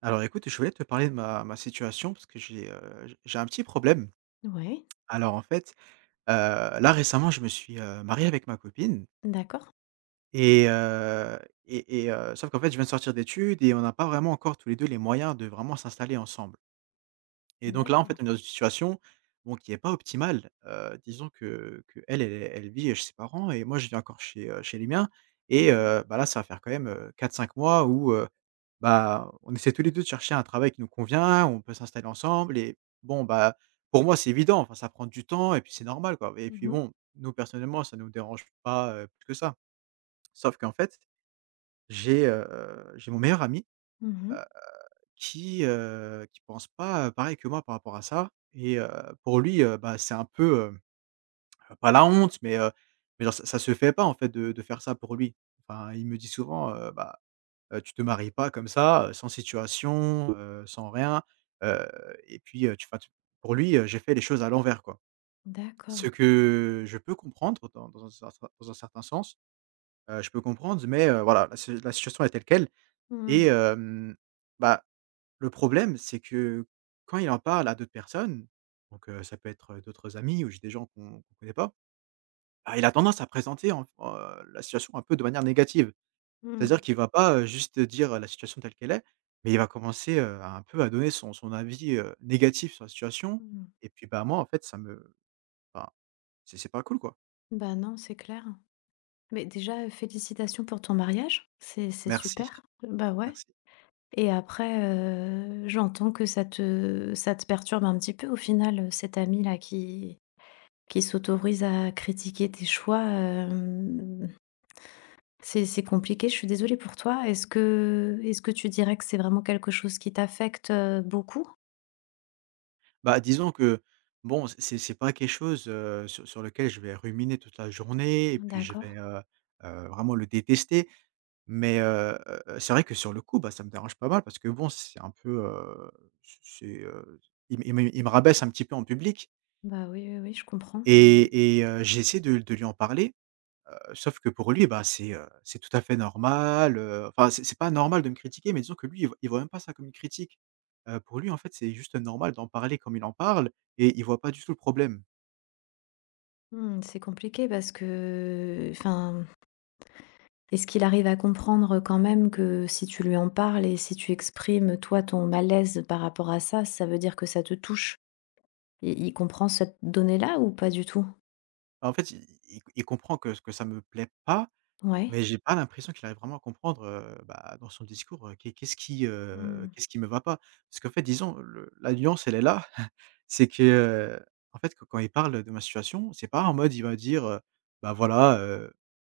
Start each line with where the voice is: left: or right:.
right: Alors écoute, je voulais te parler de ma situation parce que j'ai, j'ai un petit problème.
left: Ouais,
right: Alors en fait, heu, là récemment, je me suis, marié avec ma copine
left: d'accord,
right: et heu et sauf qu'en fait, je viens de sortir d'études et on n'a pas vraiment encore tous les 2 les moyens de vraiment s'installer ensemble. Et donc là, en fait,
left: d'accord.
right: on est dans une situation, bon, qui est pas optimale. Disons que qu'elle, elle vit chez ses parents et moi, je vis encore chez, chez les miens
left: Mmh
right: et
left: mh.
right: bah, là, ça va faire quand même, 4-5 mois où, bah, on essaie tous les 2 de chercher un travail qui nous convient, on peut s'installer ensemble et bon, bah, pour moi, c'est évident, enfin, ça prend du temps et puis c'est normal, quoi, et puis
left: Mmh.
right: bon, nous, personnellement, ça ne nous dérange pas, plus que ça. Sauf qu'en fait, j'ai, heu, j'ai mon meilleur ami
left: Mmh.
right: qui pense pas, pareil que moi par rapport à ça et pour lui, bah, c'est un peu, pas la honte, mais genre ça se fait pas en fait de faire ça pour lui. Enfin, il me dit souvent, «Bah, tu te maries pas comme ça, sans situation, sans rien, heu et puis, tu» pour lui, j'ai fait les choses à l'envers, quoi.
left: D'accord.
right: Ce que je peux comprendre dans un certain sens, je peux comprendre, mais voilà, la si la situation est telle quelle et
left: Mmh.
right: bah, le problème, c'est que quand il en parle à d'autres personnes, donc ça peut être, d'autres amis ou juste des gens qu'on connaît pas, bah, il a tendance à présenter en la situation un peu de manière négative.
left: Mmh.
right: C'est-à-dire qu'il va pas, juste dire la situation telle qu'elle est, mais il va commencer, à un peu à donner son avis, négatif sur la situation
left: Mmh.
right: et puis, bah, moi, en fait, ça me enfin, c'est pas cool, quoi.
left: Bah, non, c'est clair. Mais déjà, félicitations pour ton mariage, c'est
right: Merci,
left: super. Bah, ouais.
right: merci.
left: Et après, j'entends que ça te perturbe un petit peu au final, cet ami-là qui s'autorise à critiquer tes choix, c'est compliqué, je suis désolée pour toi. Est-ce que tu dirais que c'est vraiment quelque chose qui t'affecte, beaucoup?
right: Bah, disons que, bon, c'est pas quelque chose, sur lequel je vais ruminer toute la journée et puis je
left: D'accord.
right: vais, vraiment le détester. Mais, c'est vrai que sur le coup, bah, ça me dérange pas mal parce que bon, c'est un peu, c'est, il me rabaisse un petit peu en public
left: Bah, oui, oui, oui, je comprends, ouais, ouais.
right: et j'essaie de lui en parler. Sauf que pour lui, bah, c'est tout à fait normal, enfin c'est pas normal de me critiquer, mais disons que lui, il voit même pas ça comme une critique. Pour lui, en fait, c'est juste normal d'en parler comme il en parle et il voit pas du tout le problème.
left: Mmh, c'est compliqué parce que, enfin, est-ce qu'il arrive à comprendre quand même que si tu lui en parles et si tu exprimes, toi, ton malaise par rapport à ça, ça veut dire que ça te touche? I il comprend cette donnée-là ou pas du tout?
right: En fait, i i il comprend que ça me plaît pas,
left: Ouais.
right: mais j'ai pas l'impression qu'il arrive vraiment à comprendre, bah, dans son discours,
left: Mmh.
right: qu'est-ce qui me va pas. Parce qu'en fait, disons, le la nuance, elle est là, c'est que, en fait, quand il parle de ma situation, c'est pas en mode, il va dire, «Bah, voilà,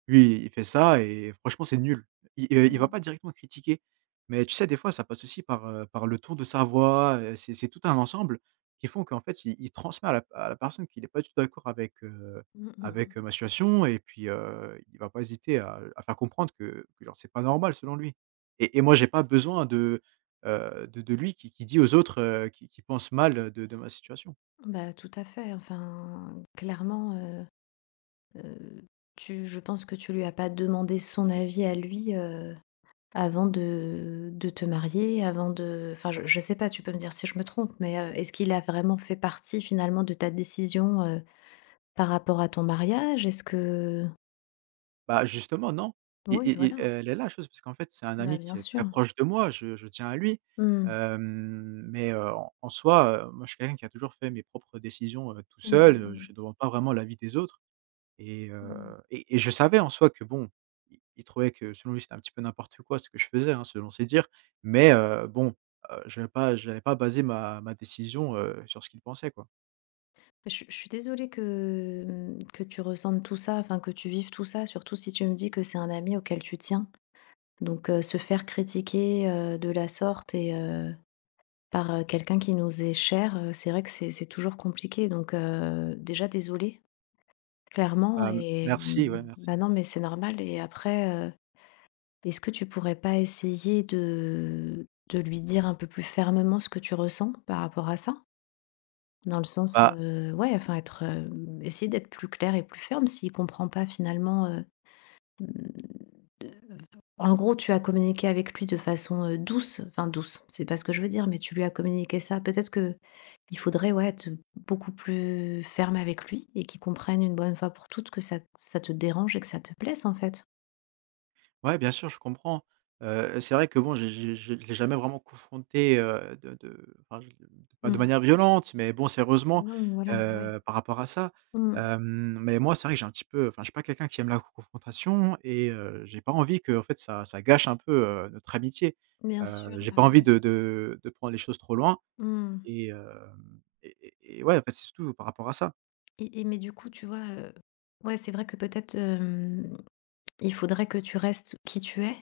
right: lui, il fait ça et franchement, c'est nul». Il va
left: Mmh.
right: pas directement critiquer. Mais tu sais, des fois, ça passe aussi par, par le ton de sa voix, c'est tout un ensemble qui font qu'en fait, il transmet à la personne qu'il est pas du tout d'accord avec,
left: Mmh, mmh.
right: avec, ma situation et puis, il va pas hésiter à faire comprendre que genre c'est pas normal selon lui et moi j'ai pas besoin de, de lui qui dit aux autres, qui pensent mal de ma situation.
left: Bah, tout à fait, enfin, clairement. Heu, Tu, je pense que tu lui as pas demandé son avis à lui, avant de te marier, avant de, enfin, je sais pas, tu peux me dire si je me trompe, mais, est-ce qu'il a vraiment fait partie finalement de ta décision, par rapport à ton mariage? Est-ce que
right: Bah, justement non
left: oui, voilà,
right: elle est là la chose parce qu'en fait c'est un
left: bah,
right: ami
left: bien
right: qui est
left: sûr.
right: très proche de moi, je tiens à lui,
left: Mmh.
right: mais, en soi, moi je suis quelqu'un qui a toujours fait mes propres décisions, tout
left: Mmh
right: seul,
left: mh, mmh.
right: je ne demande pas vraiment l'avis des autres. Et heu
left: Mmh.
right: et je savais en soi que bon, il trouvait que selon lui, c'était un petit peu n'importe quoi ce que je faisais, hein, selon ses dires. Mais bon, je n'allais pas j'allais pas baser ma décision, sur ce qu'il pensait, quoi.
left: Je suis désolée que, mmh, que tu ressentes tout ça, enfin, que tu vives tout ça, surtout si tu me dis que c'est un ami auquel tu tiens. Donc, se faire critiquer, de la sorte et euh, par, quelqu'un qui nous est cher, c'est vrai que c'est toujours compliqué, donc déjà désolée, clairement.
right: Bah,
left: Et mmh,
right: merci, ouais, merci.
left: bah, non, mais c'est normal. Et après, est-ce que tu pourrais pas essayer de lui dire un peu plus fermement ce que tu ressens par rapport à ça? Dans le sens,
right: Bah,
left: ouais, enfin être, essayer d'être plus clair et plus ferme s'il comprend pas finalement. Mmh. En gros, tu as communiqué avec lui de façon, douce, enfin douce, c'est pas ce que je veux dire, mais tu lui as communiqué ça. Peut-être que il faudrait, ouais, être beaucoup plus ferme avec lui et qu'il comprenne une bonne fois pour toutes que ça te dérange et que ça te blesse, en fait.
right: ouais, bien sûr, je comprends. C'est vrai que bon, j'ai je ne l'ai jamais vraiment confronté, de enfin, je pas de
left: Mmh.
right: manière violente, mais bon, sérieusement,
left: Non, voilà, oui.
right: heureusement, par rapport à ça.
left: Mmh.
right: Mais moi, c'est vrai que j'ai un petit peu enfin, je suis pas quelqu'un qui aime la confrontation et j'ai pas envie que en fait, ça gâche un peu, notre amitié.
left: Bien sûr,
right: J'ai
left: bah
right: pas envie
left: oui.
right: de prendre les choses trop loin
left: Mmh.
right: et hem et ouais, en fait, c'est surtout par rapport à ça.
left: Et mais du coup, tu vois, ouais, c'est vrai que peut-être, il faudrait que tu restes qui tu es.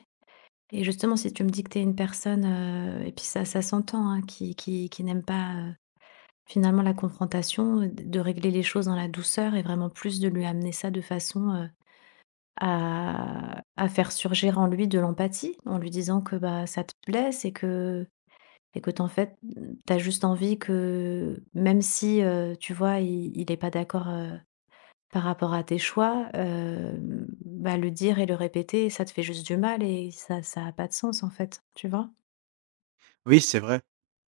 left: Et justement, si tu me dis que tu es une personne, et puis ça s'entend, hein, qui n'aime pas, finalement, la confrontation, de régler les choses dans la douceur et vraiment plus de lui amener ça de façon, à faire surgir en lui de l'empathie, en lui disant que, bah, ça te blesse et que et que, t'en fait, t'as juste envie que, même si, tu vois, i il est pas d'accord, par rapport à tes choix, bah, le dire et le répéter, ça te fait juste du mal et ça a pas de sens, en fait, tu vois?
right: Oui, c'est vrai.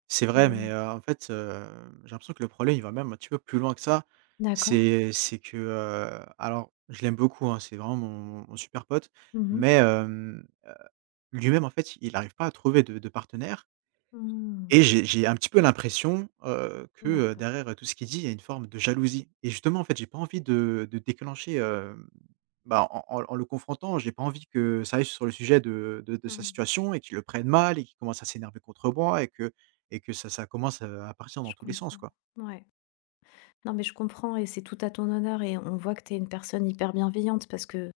right: C'est vrai,
left: Mmh.
right: mais en fait, j'ai l'impression que le problème, il va même un petit peu plus loin que ça.
left: D'accord.
right: C'est que, alors je l'aime beaucoup, hein, c'est vraiment mon super pote,
left: Mmh mh.
right: mais lui-même, en fait, il n'arrive pas à trouver de partenaire
left: Mmh.
right: et j'ai un petit peu l'impression, que,
left: D'accord.
right: derrière, tout ce qu'il dit, il y a une forme de jalousie et justement, en fait, j'ai pas envie de déclencher, bah, en le confrontant, j'ai pas envie que ça aille sur le sujet de sa
left: Mmh.
right: situation et qu'il le prenne mal et qu'il commence à s'énerver contre moi et que ça commence, à partir
left: Je
right: dans tous les sens,
left: comprends.
right: quoi.
left: Ouais. Non, mais je comprends et c'est tout à ton honneur et on voit que tu es une personne hyper bienveillante parce que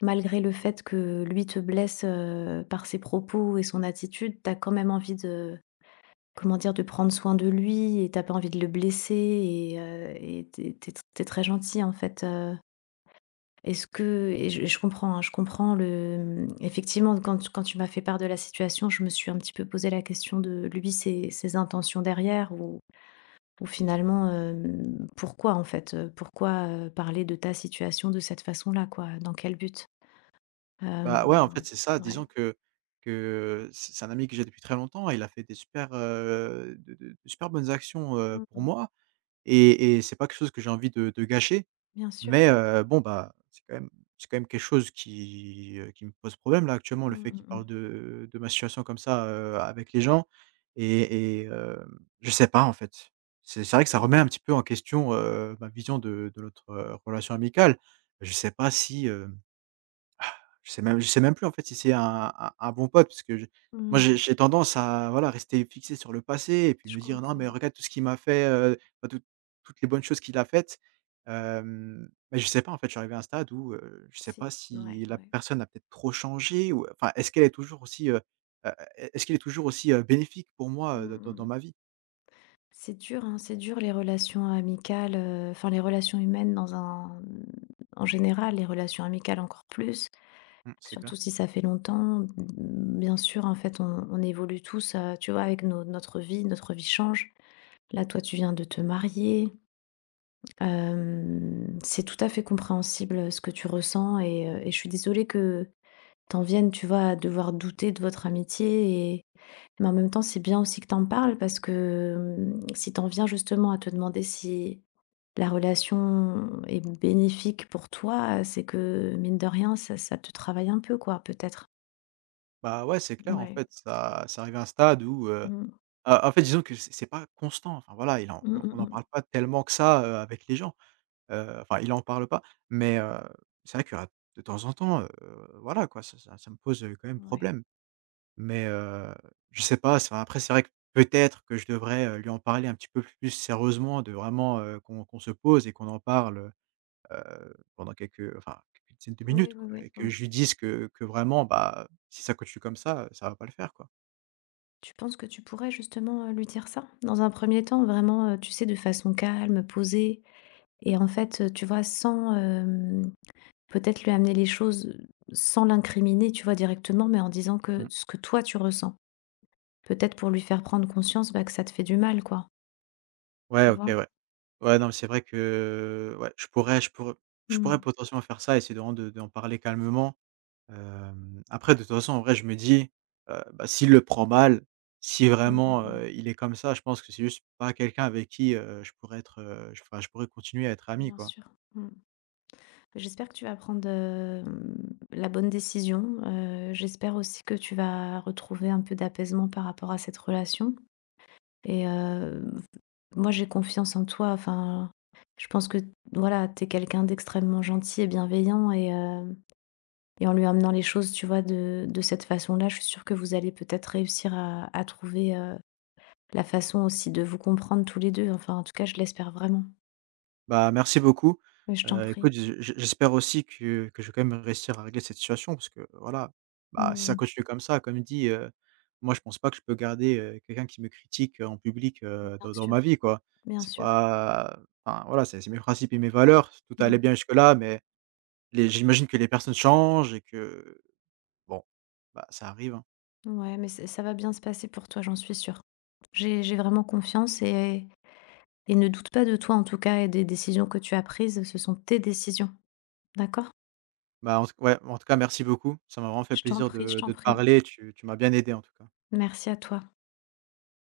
left: malgré le fait que lui te blesse, par ses propos et son attitude, tu as quand même envie de, comment dire, de prendre soin de lui et t'as pas envie de le blesser. Et et t'es très gentil en fait. Est-ce que, et je comprends, hein, je comprends le, mmh, effectivement, quand, quand tu m'as fait part de la situation, je me suis un petit peu posé la question de lui, ses, ses intentions derrière ou finalement, pourquoi en fait, pourquoi, parler de ta situation de cette façon-là quoi? Dans quel but?
right: Bah, ouais, en
left: Hem,
right: fait, c'est ça, disons
left: ouais.
right: que que c'est un ami que j'ai depuis très longtemps, il a fait des super, de super bonnes actions,
left: Mmh
right: pour
left: mh.
right: moi et c'est pas quelque chose que j'ai envie de gâcher.
left: Bien sûr.
right: Mais bon, bah, c'est quand même quelque chose qui me pose problème là actuellement, le
left: Mmh
right: fait
left: mh
right: qu'il
left: mh.
right: parle de ma situation comme ça, avec les gens je sais pas en fait. C'est vrai que ça remet
left: Mmh.
right: un petit peu en question, ma vision de notre, relation amicale. Je sais pas si, hem je sais même plus en fait si c'est un un bon pote parce que je moi
left: Mmh.
right: j'ai tendance à voilà rester fixé sur le passé et puis
left: Je
right: me dire: «Non mais
left: comprends.
right: regarde tout ce qu'il m'a fait, enfin toutes les bonnes choses qu'il a faites». Mais je sais pas en fait, je suis arrivé à un stade où, je sais
left: C'est
right: pas
left: ouais,
right: si la
left: ouais.
right: personne a peut-être trop changé ou enfin est-ce qu'elle est toujours aussi, heu, est ce qu'elle est toujours aussi, bénéfique pour moi,
left: Mmh mh
right: dans
left: mh.
right: ma vie.
left: C'est dur, hein, c'est dur les relations amicales, enfin les relations humaines dans un, en général, les relations amicales encore plus,
right: Mmh, c'est
left: surtout
right: clair.
left: si ça fait longtemps. Mmh, bien sûr, en fait, on évolue tous, tu vois, avec nos notre vie change. Là, toi, tu viens de te marier. Hem, c'est tout à fait compréhensible, ce que tu ressens. Et heu, et je suis désolée que t'en en viennes, tu vois, à devoir douter de votre amitié. Et mais en même temps, c'est bien aussi que t'en parles parce que, si t'en viens justement à te demander si la relation est bénéfique pour toi, c'est que mine de rien, ça te travaille un peu quoi, peut-être?
right: Bah ouais, c'est clair en
left: Ouais.
right: fait, ça c'est arrivé à un stade où,
left: Mmh.
right: En fait, disons que c'est pas constant, enfin voilà, il en
left: Mmh,
right: on
left: mmh
right: en
left: mh.
right: parle pas tellement que ça, avec les gens. Enfin, il en parle pas, mais c'est vrai que à de temps en temps, voilà quoi, ça me pose, quand même
left: Ouais.
right: problème. Mais je sais pas, enfin après c'est vrai que peut-être que je devrais, lui en parler un petit peu plus sérieusement, de vraiment, qu'on se pose et qu'on en parle, pendant quelques enfin, quelques dizaines de
left: Oui,
right: minutes
left: oui,
right: quoi
left: oui,
right: et que
left: oui.
right: je lui dise que vraiment, bah, si ça continue comme ça, ça va pas le faire quoi.
left: Tu penses que tu pourrais justement, lui dire ça? Dans un premier temps, vraiment, tu sais, de façon calme, posée. Et en fait, tu vois, sans, peut-être lui amener les choses, sans l'incriminer, tu vois, directement, mais en disant que
right: Mmh.
left: ce que toi tu ressens. Peut-être pour lui faire prendre conscience, bah, que ça te fait du mal, quoi.
right: Ouais,
left: Tu
right: OK,
left: vois?
right: ouais. Ouais, non, mais c'est vrai que, ouais, je
left: Mmh.
right: pourrais potentiellement faire ça, essayer de vraiment de d'en parler calmement. Après de toute façon, en vrai, je me dis, bah, s'il le prend mal, si
left: Mmh, mmh,
right: vraiment,
left: mmh.
right: il est comme ça, je pense que c'est juste pas quelqu'un avec qui, je pourrais être, j enfin, je pourrais continuer à être ami,
left: Bien
right: quoi.
left: sûr. Mmh. J'espère que tu vas prendre, la bonne décision, j'espère aussi que tu vas retrouver un peu d'apaisement par rapport à cette relation. Et moi, j'ai confiance en toi. Enfin, je pense que, voilà, t'es quelqu'un d'extrêmement gentil et bienveillant. Et et en lui amenant les choses, tu vois, de cette façon-là, je suis sûre que vous allez peut-être réussir à trouver, la façon aussi de vous comprendre tous les 2. Enfin, en tout cas, je l'espère vraiment.
right: Bah, merci beaucoup.
left: Mais je t'en prie.
right: Écoute, je j'espère aussi que je vais quand même réussir à régler cette situation parce que, voilà, bah, si ça
left: Mmh.
right: continue comme ça, comme dit, moi je pense pas que je peux garder, quelqu'un qui me critique, en public,
left: Bien
right: dans ma
left: sûr,
right: vie, quoi.
left: bien
right: C'est
left: sûr.
right: pas enfin, voilà, c'est mes principes et mes valeurs. Tout allait
left: Mmh.
right: bien jusque-là, mais les j'imagine que les personnes changent et que, bon, bah, ça arrive, hein.
left: Ouais, mais ç ça va bien se passer pour toi, j'en suis sûre. J'ai vraiment confiance. Et ne doute pas de toi, en tout cas, et des décisions que tu as prises, ce sont tes décisions. D'accord,
right: Bah, en tout ouais, en tout cas merci beaucoup. Ça m'a vraiment fait
left: je t'en
right: plaisir
left: prie, je
right: de
left: t'en
right: de te
left: prie.
right: parler. Tu m'as bien aidé, en tout cas.
left: Merci à toi.